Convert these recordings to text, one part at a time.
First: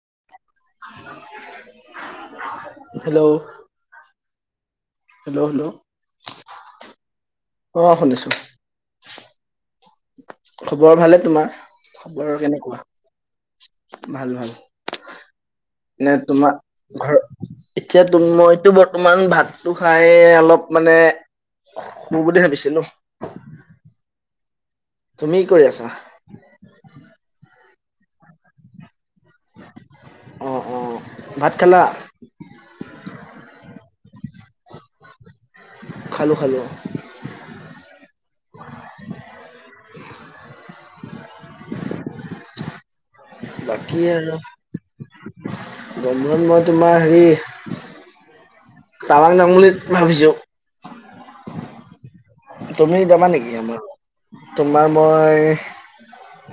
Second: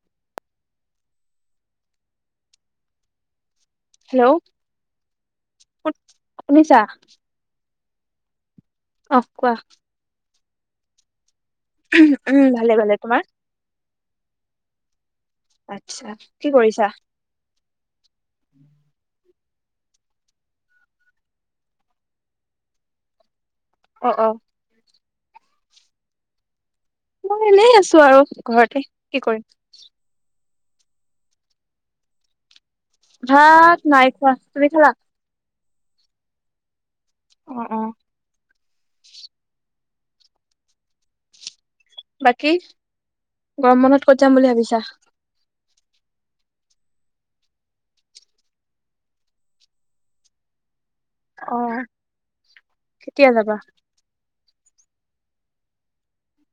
[unintelligible] Hello, hello hello, hello, শুনিছা? অ' শুনিছো। অহ', কোৱা। খবৰ ভালে তোমাৰ? খবৰ উম, ভালে কেনেকুৱা? ভালে। তোমাৰ? ভাল, ভাল। আচ্ছা, নে কি তোমাৰ কৰিছা? ঘৰ, এতিয়া মইতো বৰ্তমান ভাত টো খাই অলপ মানে, শুওঁ বুলি ভাবিছিলোঁ। অ', অ'। তুমি কৰি আছা? মই এনেই আছোঁ আৰু ঘৰতে। কি কৰিম? অ', অ', ভাত খালা? ভা নাই খোৱা, তুমি খালা? খালো খালো অ', অ'। বাকী গৰম বাকী বন্ধত ক'ত আৰু যাম বুলি ভাবিছা গৰম বন্ধত মই তোমাৰ হেৰি তাৱাং যাম বুলি ভাবিছো অ', তুমি যাবা নেকি আমাৰ [unintelligible] তোমাৰ মই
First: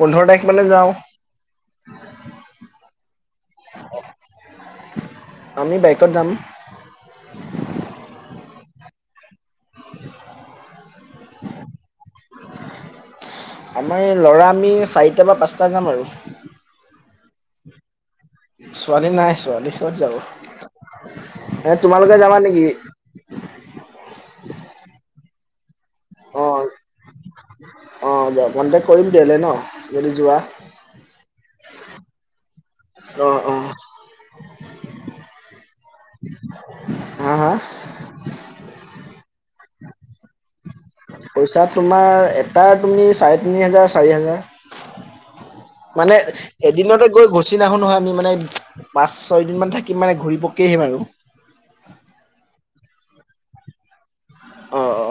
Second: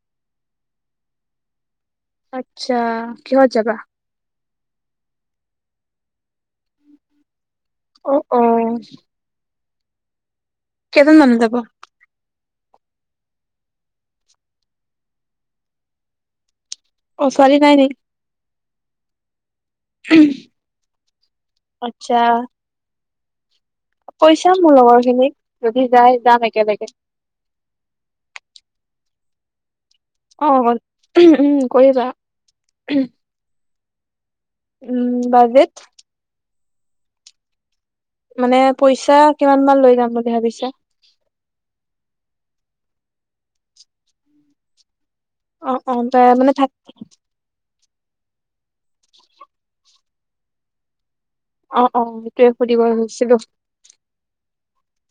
পোন্ধৰ তাৰিখ মানে যাওঁ আচ্ছা, কিহত যাবা আমি বাইকত যাম অ', কেজন মানু যাব আমাৰ এই ল'ৰা আমি চাৰিটা বা পাঁচটা যাম আৰু অ ', ছোৱালী নাই [unintelligible] ছোৱালী নাই ছোৱালী ক'ত যাব, এ তোমালোকে যাবা নেকি? কৈ চাও মোৰ লগৰ খিনিক যদি যায় অ যাম একেলগে অ', দিয়া কণ্টেক্ট কৰিম তেতিয়াহ'লে ন অ', উম, কৰিবা। [unintelligible] যোৱা অ', উম, বাজেট [inaudible] মানে, পইচা কিমান মান লৈ যাম বুলি ভাবিছা পইচা তোমাৰ এটা তুমি চাৰে তিনি হাজাৰ চাৰি অ অ হাজাৰ মানে তই থাক এদিনতে গৈ গুচি নাহু নহয় আমি মানে পাঁচ ছয় দিন মান থাকিম মানে ঘূৰি পক আহিম আৰু অ', অ', সেইটোৱে সুধিব খুজিছিলোঁ অ অ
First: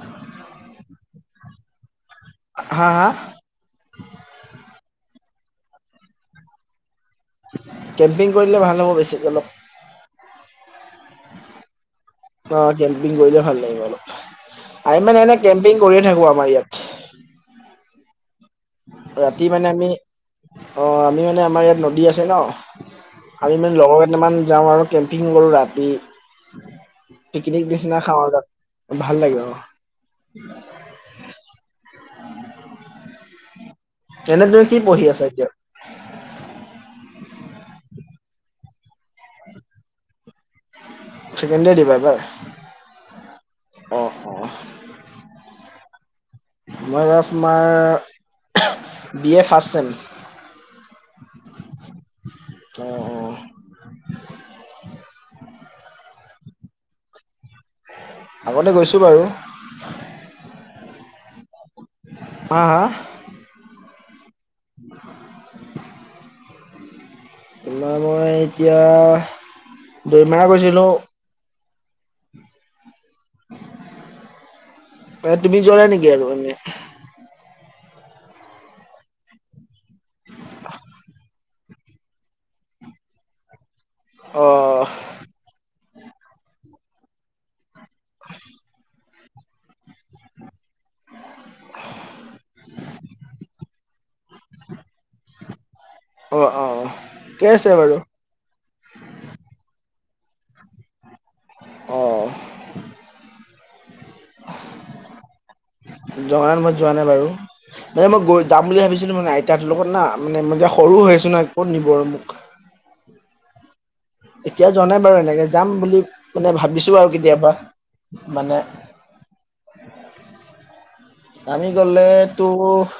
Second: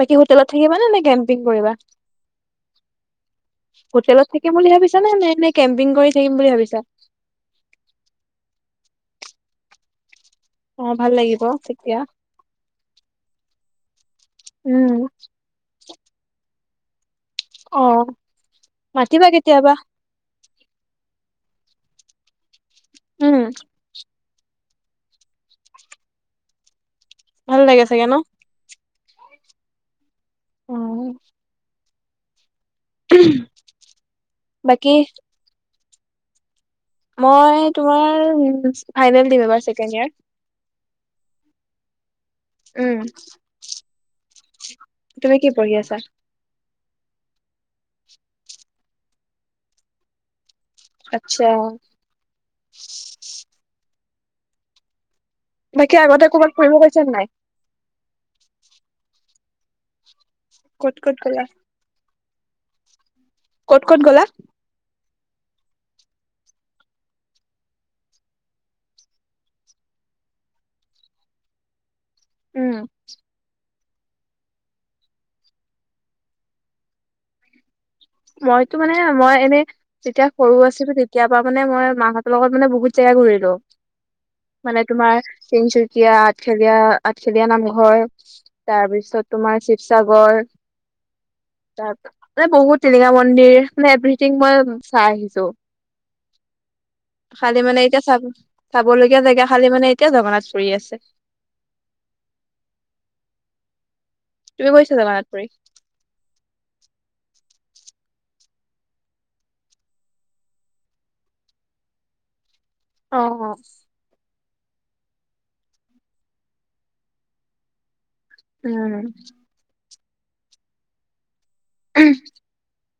বাকী হোটেলত থাকিবা নেনে কেম্পিং কৰিবা হা হা হোটেলত থাকিম বুলি ভাবিছো নে এনে নে কেম্পিং কৰি থাকিম বুলি ভাবিছ কেম্পিং কৰিলে ভাল হ'ব বেছি অলপ অ', ভাল লাগিব তেতিয়া অ কেম্পিং কৰিলে ভাল লাগিব অলপ, আৰু উম মানে এনে কেম্পিং কৰিয়ে থাকো আমাৰ ইয়াত অ', মাতিবা ৰাতি মানে কেতিয়াবা আমি অ', মি মানে আমাৰ ইয়াত নদী আছে ন, উম আমি মানে লগৰ কেইটামান যাওঁ আৰু কেম্পিং কৰো ৰাতি ভাল পিকনিক লাগে নিচিনা চাগে ন খাওঁ আৰু তাত ভাল লাগিব অ', [inaudible] [inaudible] এনে তুম কি বাকী পঢ়ি আছা এতিয়া মই তোমাৰ ফাইনেল দিম এইবাৰ ছেকেণ্ড ইয়াৰ চেকেণ্ডে দিবা ইবাৰ উম, তুমি কি পঢ়ি আছা? মই এবাৰ তোমাৰ বি এ ফাৰ্ষ্ট ছেম আচ্ছা, অ অ বাকী আগতে ক'বাত ফুৰিব পৈছে নে নাই আগতে গৈছো বাৰু ক'ত ক'ত গলা আ- ক'ত ক'ত গলা তোমাৰ মই এতিয়া, দুই মাহ গৈছিলোঁ উম। এ, তুমি যোৱা নাই নেকি? আৰু এনে মইতো মানে, মই এনে, যেতিয়া সৰু আছিলোঁ তেতিয়া ফুৰা মানে, মই মাহঁতৰ লগত মানে, বহুত জেগা ঘূৰিলোঁ। অ মানে তোমাৰ তিনিচুক কীয়া, আঠখেলীয়া, আঠখেলীয়া নামঘৰ, তাৰপিছত তোমাৰ শিৱসাগৰ তাৰ [unintelligible] টিলিঙা মন্দিৰ, মানে এভৰিথিং মই চাই আহিছোঁ। অ অ ঠিকে খালী আছে মানে বাৰু এতিয়া চাব-চাবলগীয়া জেগা, খালী মানে এতিয়া জগন্নাথ পুৰী আছে। অ'। তুমি গৈছা জগন্নাথ পুৰী? জগন্নাথ মই যোৱা নাই বাৰু। মানে মই গৈ, যাম বুলি ভাবিছিলোঁ, মানে আইতাক লগত না, মানে, মই যে সৰু সৰু হৈ আছোঁ না। ক'ত নিব আৰু মোক? অ', অ'। এতিয়া যোৱা নাই বাৰু। এনেকে যাম বুলি মানে, ভাবিছোঁ আৰু কেতিয়াবা মানে উম। আমি গ'লে তোৰ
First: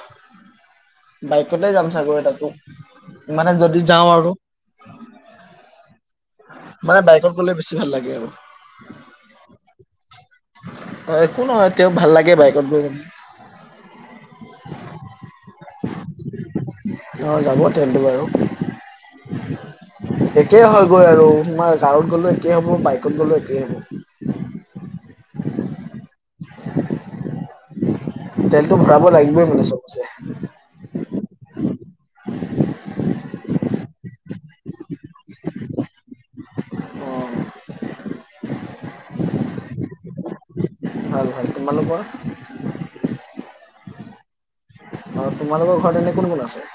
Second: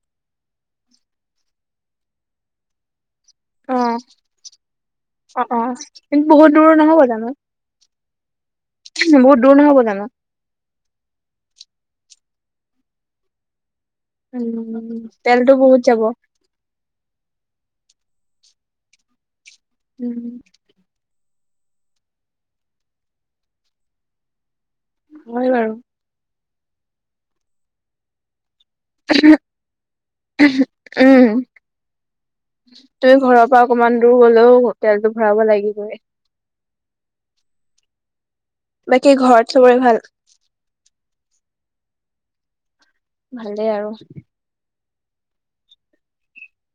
বাইকতে যাম চাগৈ [unintelligible] মানে যদি অ', যাওঁ আৰু অ', অ', কিন্তু বহুত দূৰ নহ'ব মানে জানো? বাইকত গ'লে বেছি ভাল লাগে আৰু বহুত দূৰ নহ'ব জানো? অ', একো নহয়। তেওঁ ভাল লাগে বাইকত গৈ। উম, তেলটো বহুত যাব। অ', যাব তেলটো বাৰু। উম। কৈ আৰু, তোমাৰ কাৰত গ'লেও একেই হ'ব, বাইকত গ'লেও একেই হ'ব। হয় বাৰু [inaudible] তেলটো ভৰাব লাগিবই, মানে চবতে উম, তুমি ঘৰৰ পৰা অকণমান দূৰ গ'লেও তেলটো ভৰাব লাগিবই। অ বাকী, ঘৰত চবৰে ভাল? ভাল, ভাল। তোমালোকৰ? ভালেই আৰু আৰু তোমালোকৰ ঘৰত এনে কোন-কোন আছে?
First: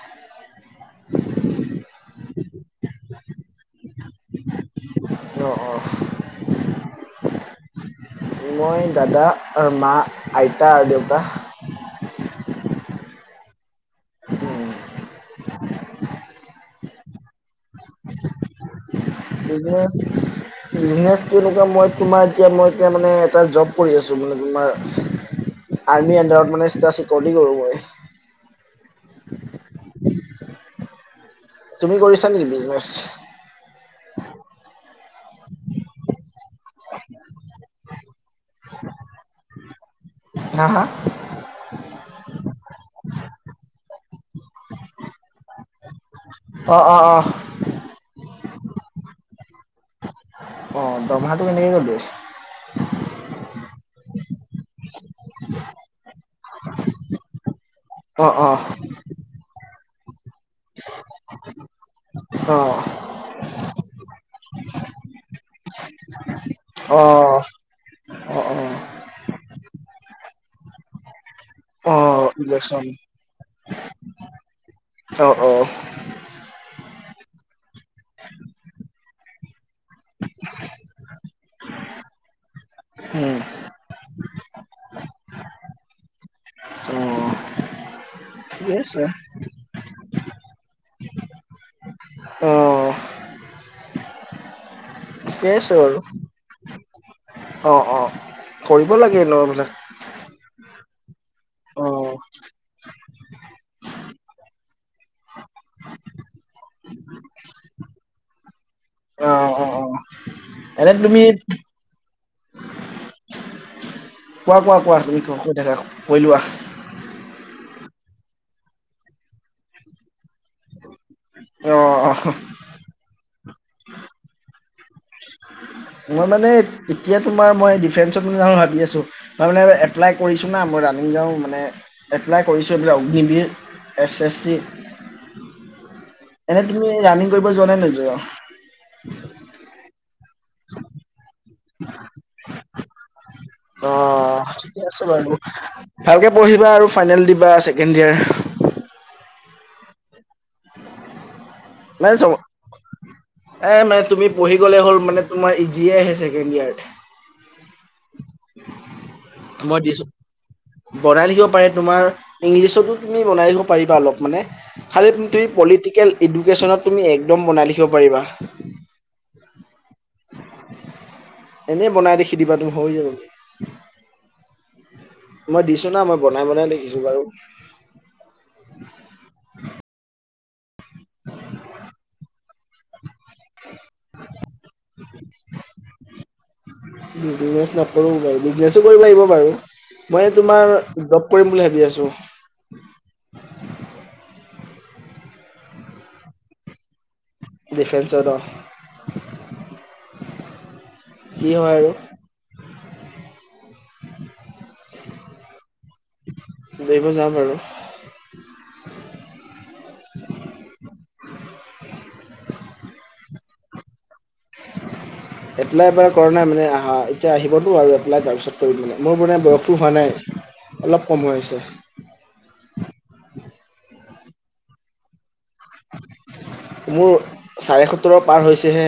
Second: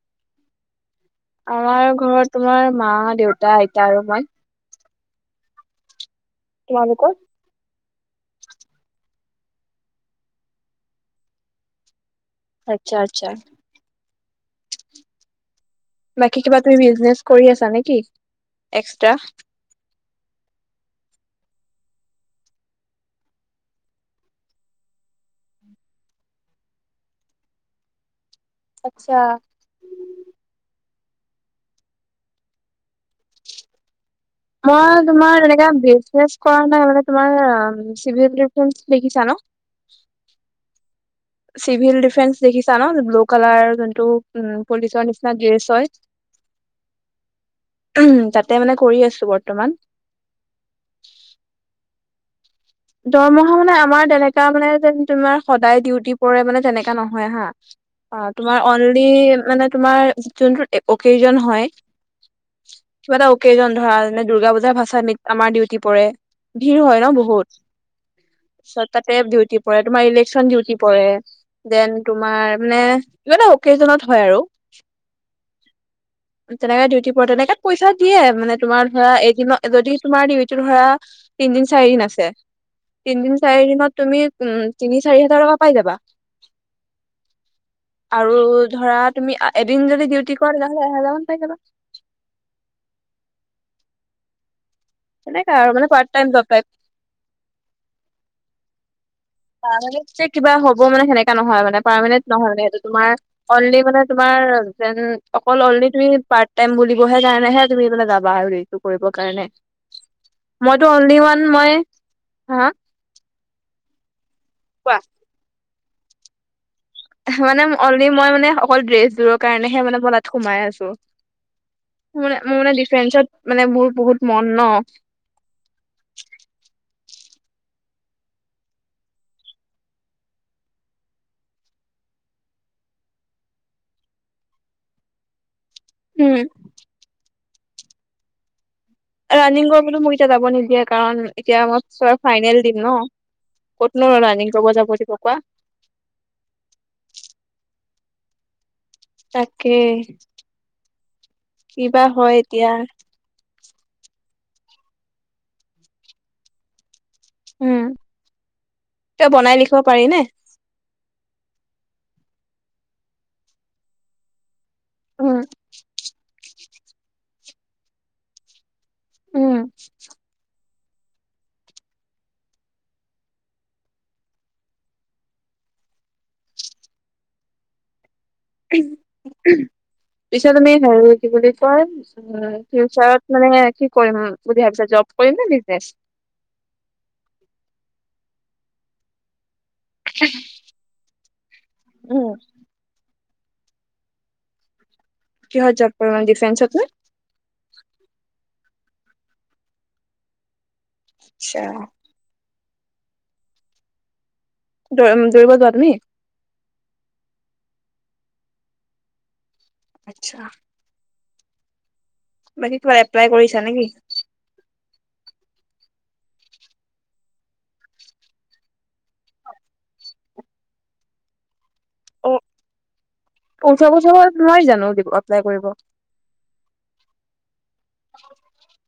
আমাৰ ঘৰত তোমাৰ, মা, দেউতা, আইতা আৰু মই। অ', অ'। তোমালোকৰ মই, দাদা, আৰু মা, আইতা আৰু দেউতা। আচ্ছা আচ্ছা। উম। বাকী, কিবা তুমি বিজনেছ কৰি আছা নেকি এক্সট্ৰা? বিজনেছটো এনেকুৱা। মই তোমাৰ, এতিয়া মই, এতিয়া মানে, এটা জব কৰি আছোঁ, মানে তোমাৰ আৰ্মিৰ আণ্ডাৰত মানে চিধা চিকিউৰিটি কৰোঁ মই। আচ্ছা। তুমি কৰিছা নি বিজনেছ? মই তোমাৰ তেনেকে বিজনেছ কৰা নাই। মানে তোমাৰ, আ, চিভিল [unintelligible] [unintelligible] দেখিছা ন? নাহা কলাৰৰ যোনটো, উম, পুলিচৰ নিচিনা ড্ৰেছ হয়। অ', অ', অহ। তাতে মানে কৰি আছোঁ বৰ্তমান। অ' দৰমহাটো কেনেকে গ'ল? দৰমহা মানে আমাৰ তেনেকা মানে যে তোমাৰ সদায় ডিউটি পৰে মানে তেনেকা নহয় হা। অ' তোমাৰ অনলি মানে তোমাৰ জোনটোত অকেজন হয় অ কিবা এটা অকেজন ধৰা যে দুূৰ্গা পূজাৰ ভাচানিত আমাৰ ডিউটি পৰে। ভিৰ অ হয় ন' বহুত। অ অ ছয়টাতে ডিউটি পৰে, তোমাৰ ইলেকচন ডিউটি পৰে। অ দেন তোমাৰ মানে ইলেকচন ইটা অকেজনত হয় আৰু। অ অ তেনেকে ডিউটি পৰে, তেনেকে পইচা দিয়ে মানে তোমাৰ ধৰা এদিনত যদি তোমাৰ ডিউটি ধৰা তিনদিন, চাৰি দিন আছে তিনদিন, উম চাৰিদিনত তুমি উ, তিনি, চাৰি হাজাৰ টকা পাই যাবা। অ আৰু ঠিকে ধৰা আছে তুমি এদিন যদি ডিউটি কৰা তেতিয়াহ'লে এহেজাৰ মান পাই যাবা। অ'। ঠিকে তেনেকা আছে মানে আৰু। পাৰ্ট টাইম জব টাইপ অ', অ, কৰিব লাগে। ন এইবিলাক পাৰ্মানেণ্ট যে কিবা হ'ব মানে সেনেকা নহয় মানে অ পাৰমানেণ্ট নহয় মানে সেইটো তোমাৰ অনলি মানে তোমাৰ যেন অকল অনলি তুমি পাৰ্ট টাইম বুলিবহে কাৰণেহে তুমি মানে যাবা হেৰি কৰিব অ কাৰনে, অ অ মইতো এনে অনলি তুমি ওৱান মই, হা? উম কোৱা কোৱা কোৱা, তুমি কৈ থাকা, কৰি লোৱা। মানে অনলি মই মানে অকল ড্ৰেছবোৰৰ কাৰণেহে মানে ম সোমাই আছোঁ। অ অ মোৰ মোৰ এ, ডিফেন্সত মানে মোৰ বহুত মন ন'। মই মানে এতিয়া তোমাৰ মই ডিফেন্সত মান যাওঁ ভাবি আছোঁ, তাৰমানে এপ্লাই কৰিছোঁ না, মই ৰানিং যাওঁ মানে এ এপ্লাই কৰিছোঁ এইবিলাক অগ্নিবিৰ, এছ এছ চি। উম এনেই তুমি ৰাণিং কৰিব যোৱা নে নোযোৱা? ৰানিং কৰিবলৈ মোক এতিয়া যাব নিদিয়ে কাৰণ এতিয়া মই ফাইনেল দিম ন'। ক'তনো অ' ৰানিং কৰিব ঠিকে যাব আছে দিব কোৱা। বাৰু। ভালকে পঢ়িবা আৰু ফাইনেল দিবা। কেণ্ডিয়াৰ। তাকেই। কি বা মানে চব হয় এতিয়া। এ, মানে তুমি পঢ়ি গ'লে হ'ল মানে তোমাৰ ইজিয়ে আহে ছেকেণ্ড ইয়াৰত। উম, ত' বনাই মই লিখিব দিছো পাৰি নে? বনাই ৰাখিব পাৰে, তোমাৰ ইংলিছতো তুমি বনাই লিখিব পাৰিবা অলপ মানে। খালি উম, তুমি পলিটিকেল, এডুকেশ্যনত তুমি একদম বনাই লিখিব পাৰিবা। উম। এনেই বনাই লিখি দিবা তুমি হৈ যাব। মই দিছোঁ না, মই বনাই বনাই লিখিছোঁ বাৰু। পিছত তুমি হে কি বুলি কয় উ, ফিউচাৰত মানে কি কৰিম বুলি ভাবিছা জব কৰিম নে বিজনেছ? বিজনেচ নকৰো বাৰু বিজনেছো কৰিব লাগিব বাৰু, মই তোমাৰ জব কৰিম বুলি ভাবি আছোঁ। উম, [inaudible] কিহত জব কৰিবা ডিফেন্সত নে? ডিফেন্ঞ্চত অ'। কি আচ্ছা হয় আৰু। দৌ-দৌৰিব যোৱা তুমি? দৌৰিব যাওঁ বাৰু। আচ্ছা। বাকী কিবা এপ্লাই কৰিছা নেকি? এপ্লাই এপ্লাই কৰা নাই মানে আহা এতিয়া আহিবতো আৰু এপ্লাই তাৰপিছত কৰিম মানে, মোৰ মানে বয়সো হোৱা নাই। অলপ কম হৈ আছে। অ' ওঠৰ বছৰৰ তলত নোৱাৰি জানো দিব এপ্লাই কৰিব? মোৰ চাৰে সুতৰ' পাৰ হৈছেহে।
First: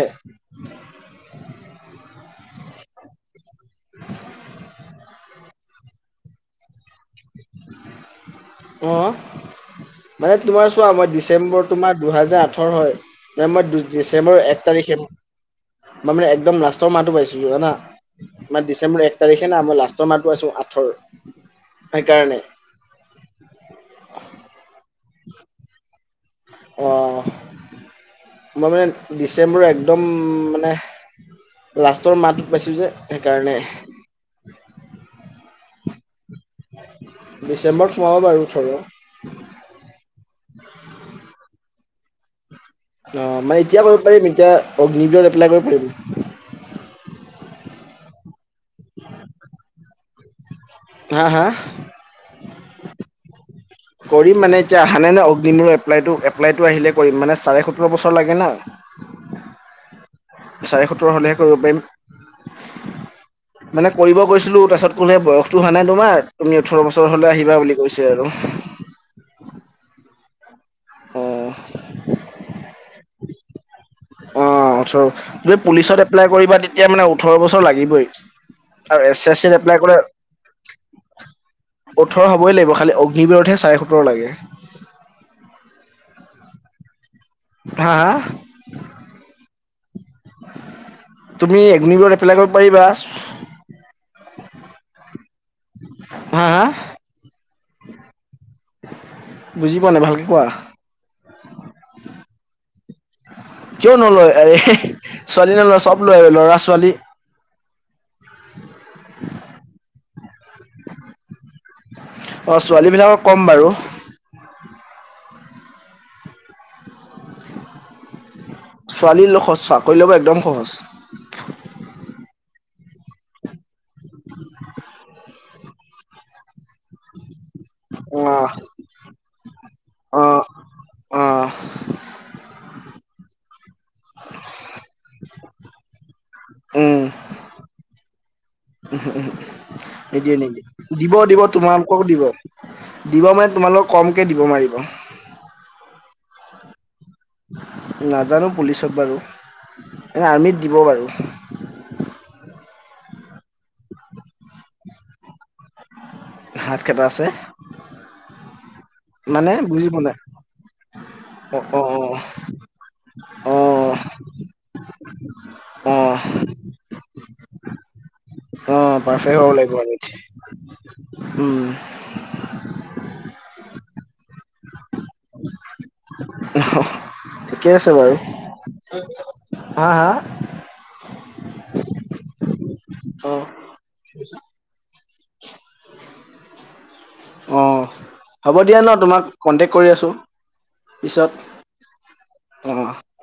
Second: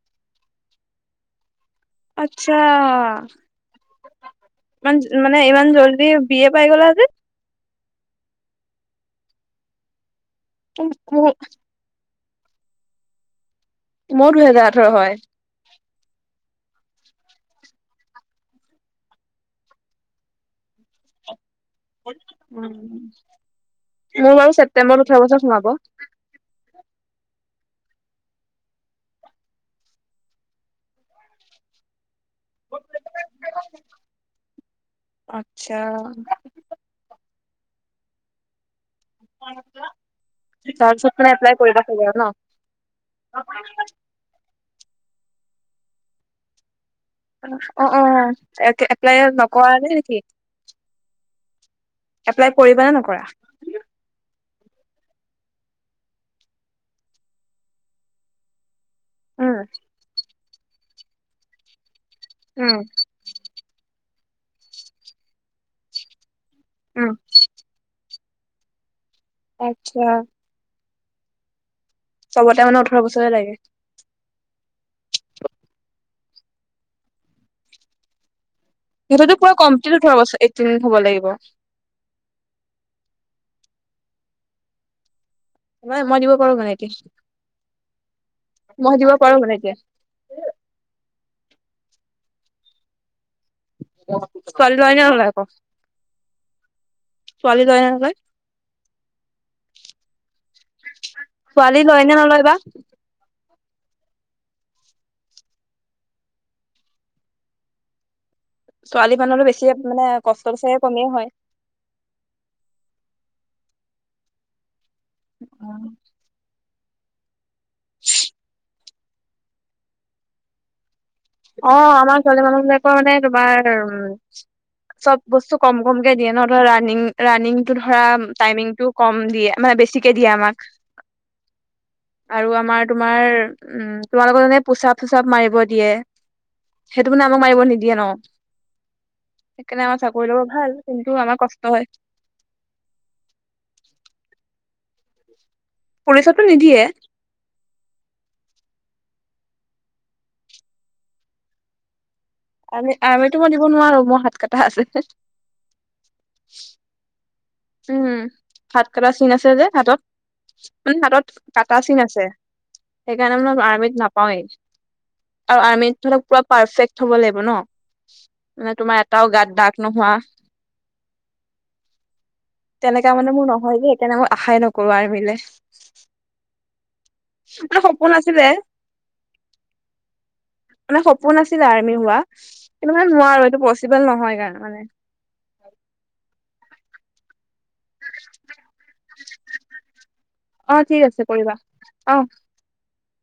আচ্ছা। ইমান মানে ইমান জল্দি বিয় পাই গ'লা যে? অ' মানে তোমাৰ চোৱা, মই মোৰ ডিচেম্বৰ তোমাৰ দুহেজাৰ আঠৰ হয় ন মই মোৰ ডিচেম্বৰ এক দুহেজাৰ ওঠৰ তাৰিখে, হয়। মানে একদম না লাষ্টৰ মাহটো পাইছো জানা, আমাৰ ডিচেম্বৰ এক তাৰিখে না মই লাষ্টৰ মাহটো আছো আঠৰ সেইকাৰণে। মোৰ বাৰু ছেপ্তেম্বৰত ওঠৰ বছৰত সোমাব অ' মই মানে ডিচেম্বৰ একদম মানে লাচ তোৰ মাত পাইছোঁ যে, সেইকাৰণে। আচ্ছা। ডিচেম্বৰত সোমাব বাৰু ওঠৰ। [unintelligible] তাৰ পিছৰ পৰা এপ্লাই কৰিবা চাগে নহ? অ'! মানে, এতিয়া কৰিব পাৰিম। এতিয়া, [unintelligible] এপ্লাই কৰিব পাৰিম। অ'! অ'! এ, এপ্লাই নকৰা নাই নেকি? হা হা। এপ্লাই কৰিবা নে নকৰা? কৰিম। মানে, এতিয়া আহা নাই ন' [unintelligible] এপ্লাইটো। এপ্লাইটো আহিলে কৰিম। মানে, চাৰে সোঁতৰ বছৰ লাগে না। উম চাৰে সত্তৰ হলেহে কৰিব পাৰিম উম'। মানে কৰিব গৈছিলোঁ তাৰপিছত কলে বয়সটো হোৱা নাই তোমাৰ, তুমি ওঠৰ উম বছৰ হ'লে আহিবা বুলি কৈছে আৰু আচ্ছা অ' চ'বতে মানে ওঠৰ বছৰে লাগে অ'! ওঠৰ, যদি পুলিচত এপ্লাই কৰিবা, তেতিয়া মানে, ওঠৰ বছৰ লাগিবই। আৰু এছ চি সেইটোতো এছ পুৰা চিত এপ্লাই কমপ্লিট কৰা উঠোৱা বছ এইটিন হ'ব লাগিব ওঠৰ হ'বই লাগিব। খালি, [unintelligible] চাৰে সোঁতৰ লাগে। মানে, মই দিব পাৰো মানে তিছ হা হা মই দিব পাৰোঁ সনেকে। তুমি, [unintelligible] এপ্লাই কৰিব পাৰিবা? ছোৱালী লয় ন' নলয় আকৌ? হা হা ছোৱালী লয় ন' নলয়? বুজি পোৱা নাই, ভালকে ছোৱালী কোৱা [unintelligible] কিয় নলয়? এ! ছোৱালী নলয়, চব লয় ল'ৰা- ছোৱালী। ছোৱালী মানুহৰটো বেছিয়েই মানে কষ্টটো চাগে কমিয়েই হয় অ ছোৱালী বিলাকক ক'ম বাৰু অ'! [unintelligible] ছোৱালীৰ [unintelligible] চাকৰি ল'ব একদম সহজ। অ' আমাৰ ছোৱালী মানুহ বিলাকৰ মানে তোমাৰ চব বস্তু কম, কমকে দিয়ে ন? ৰানিং ৰানিংটো ধৰা অ টাইমিং টো কম দিয়ে মানে বেছিকে অ দিয়ে আমাক অ' আৰু আমাৰ তোমাৰ, উম! তোমালোকৰ [unintelligible] পোশআপ-চোশআপ মাৰিব দিয়ে। সেইটো মানে আমাক মাৰিব নিদিয়ে ন? সেইকাৰণে আমাৰ [unintelligible] চাকৰি ল'ব ভাল নিদিয়ে-নিদিয়ে। কিন্তু আমাৰ দিব-দিব, কষ্ট হয় তোমালোকৰো দিব। দিব মানে, তোমালোকৰ কমকে দিব মাৰিব। পুলিছটো নিদিয়ে? নাজানোঁ পুলিচত বাৰু। এনে, আৰ্মিত দিব বাৰু। আৰ্মি, আৰ্মিতো মই দিব নোৱাৰো, মোৰ হাত কটা আছে হাত কাটা আছে উম! হাত কটা চিন আছে মানে যে বুজি হাতত? পোৱা নাই মানে, হাতত অ কাটা অ চিন আছে। সেইকাৰণে মানে, অ আৰ্মিত অ নাপাওঁৱেই। আৰু অ আৰ্মিত ধ লক পুৰা পাৰফেক্ট হ'ব লাগিব ন মানে তোমাৰ অ', এটাও পাৰফেক্ গাত হব দাগ লাগিব নোহোৱা আৰুঠয়া উম তেনেককা মানে মোৰ নহয় যে সেইকাৰণে মই আশাই নকৰো আ মিলে আহ ঠিকেই আছে বাৰু আছিলে হা, হা মানে সপোন আাছিলে আৰ্মি হোৱা, কিন্তুমান অ নোৱাৰো এইটো পচিবল নহয় মানে, অ হ'ব দিয়া ন, তোমাক কন্টেক্ট কৰি আছো অ ঠিক আছে পিছত কৰিবা অ অ',